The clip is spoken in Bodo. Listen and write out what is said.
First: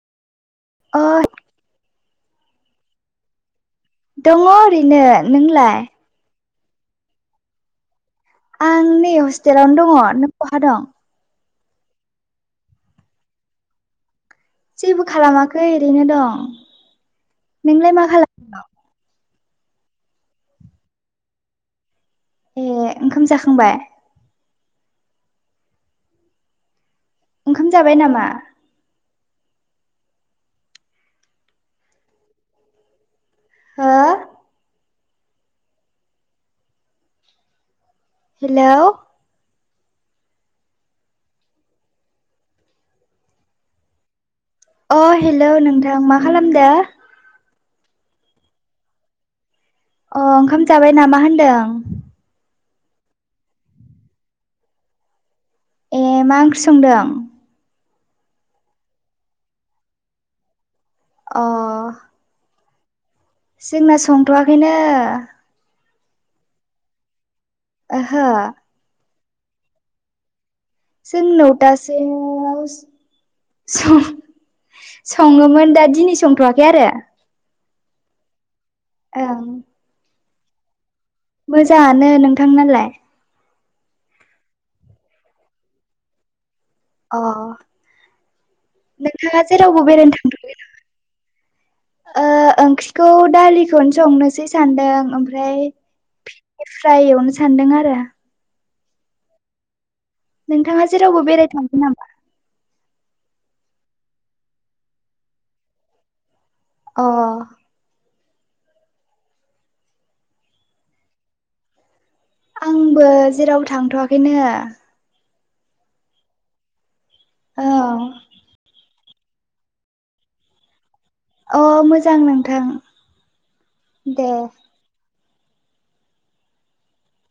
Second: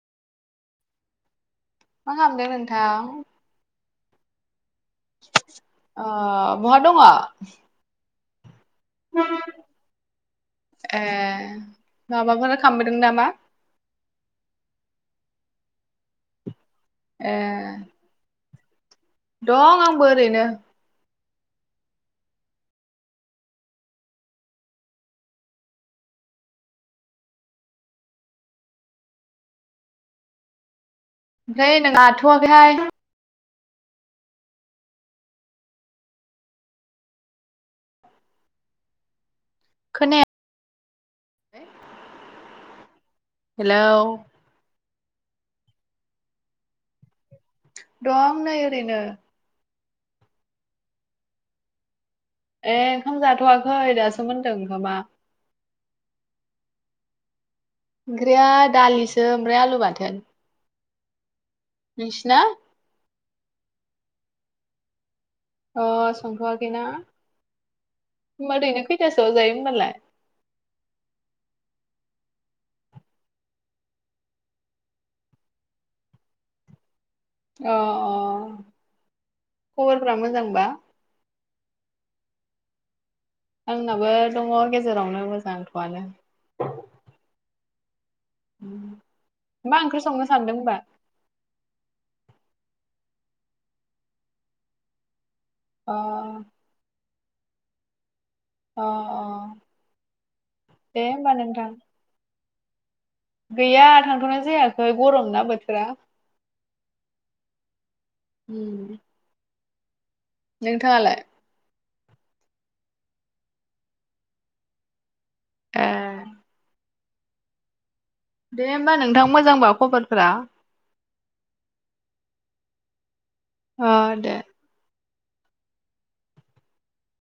[unintelligible] मा खामदों नोंथां? दङ' ओरैनो। नोंलाय? अ बहा दङ'? आं नै हस्टेलावनो दङ'। नों बहा दं? माबाफोरा खामबायदों बोदों नामा? जेबो खालामाखै ओरैनो दं। ए। नोंलाय [unintelligible] दं आंबो ओरैनो। ए ओंखाम जाखांबाय? ओंखाम जाबाय नामा? [unintelligible] आथ'आखै हाय। हो? हेलौ! खोनायाखै हेलौ! अ हेलौ! नोंथां मा खालामदो? दं नै ओरैनो। अ ओंखाम जाबाय नामा होनदों? ए ओंखाम जाथ'वाखै दासो मोनदों ओंखामा। ए मा ओंख्रि संदों? ओंख्रिया दालिसो ओमफ्राय आलु बाथोन। अ निंसिना? जोंना संथ'वाखैनो। अ सोंथ'वाखैना? ओहो। खैतासोआव जायो होमबालाय? जों नौतासो आवस सङो। सङोमोन दा दिनै संथ'वाखै आरो। अ-अ ओं खबरफोरा मोजांबा? मोजाङानो नोंथांनालाय? आंनाबो दङ' गेजेरावनो मोजांथ'आनो। अ! नोंथांङा मा जेरावबो ओंख्रि बेरायनो संनो थांथवाखै सानदों नामा? होनबा? ओ ओं। आंथ' दालिखौनो संनोसै सान्दों ओमफ्राय अ भिन्दि फ्राय एवनो। सान्दों आरो। अ-अ! नोंथांङा जेरावबो बेरायनो थाङाखै नामा? गैया थांथ'नाय जायाखै गरम ना बोथोरा! अ! हम नोंथांङालाय? आंबो जेराव थांथआखैनो। ए औ। दे होमबा नोंथां मोजांबा खबरफोरा। अ मोजां नोंथां! अ दे।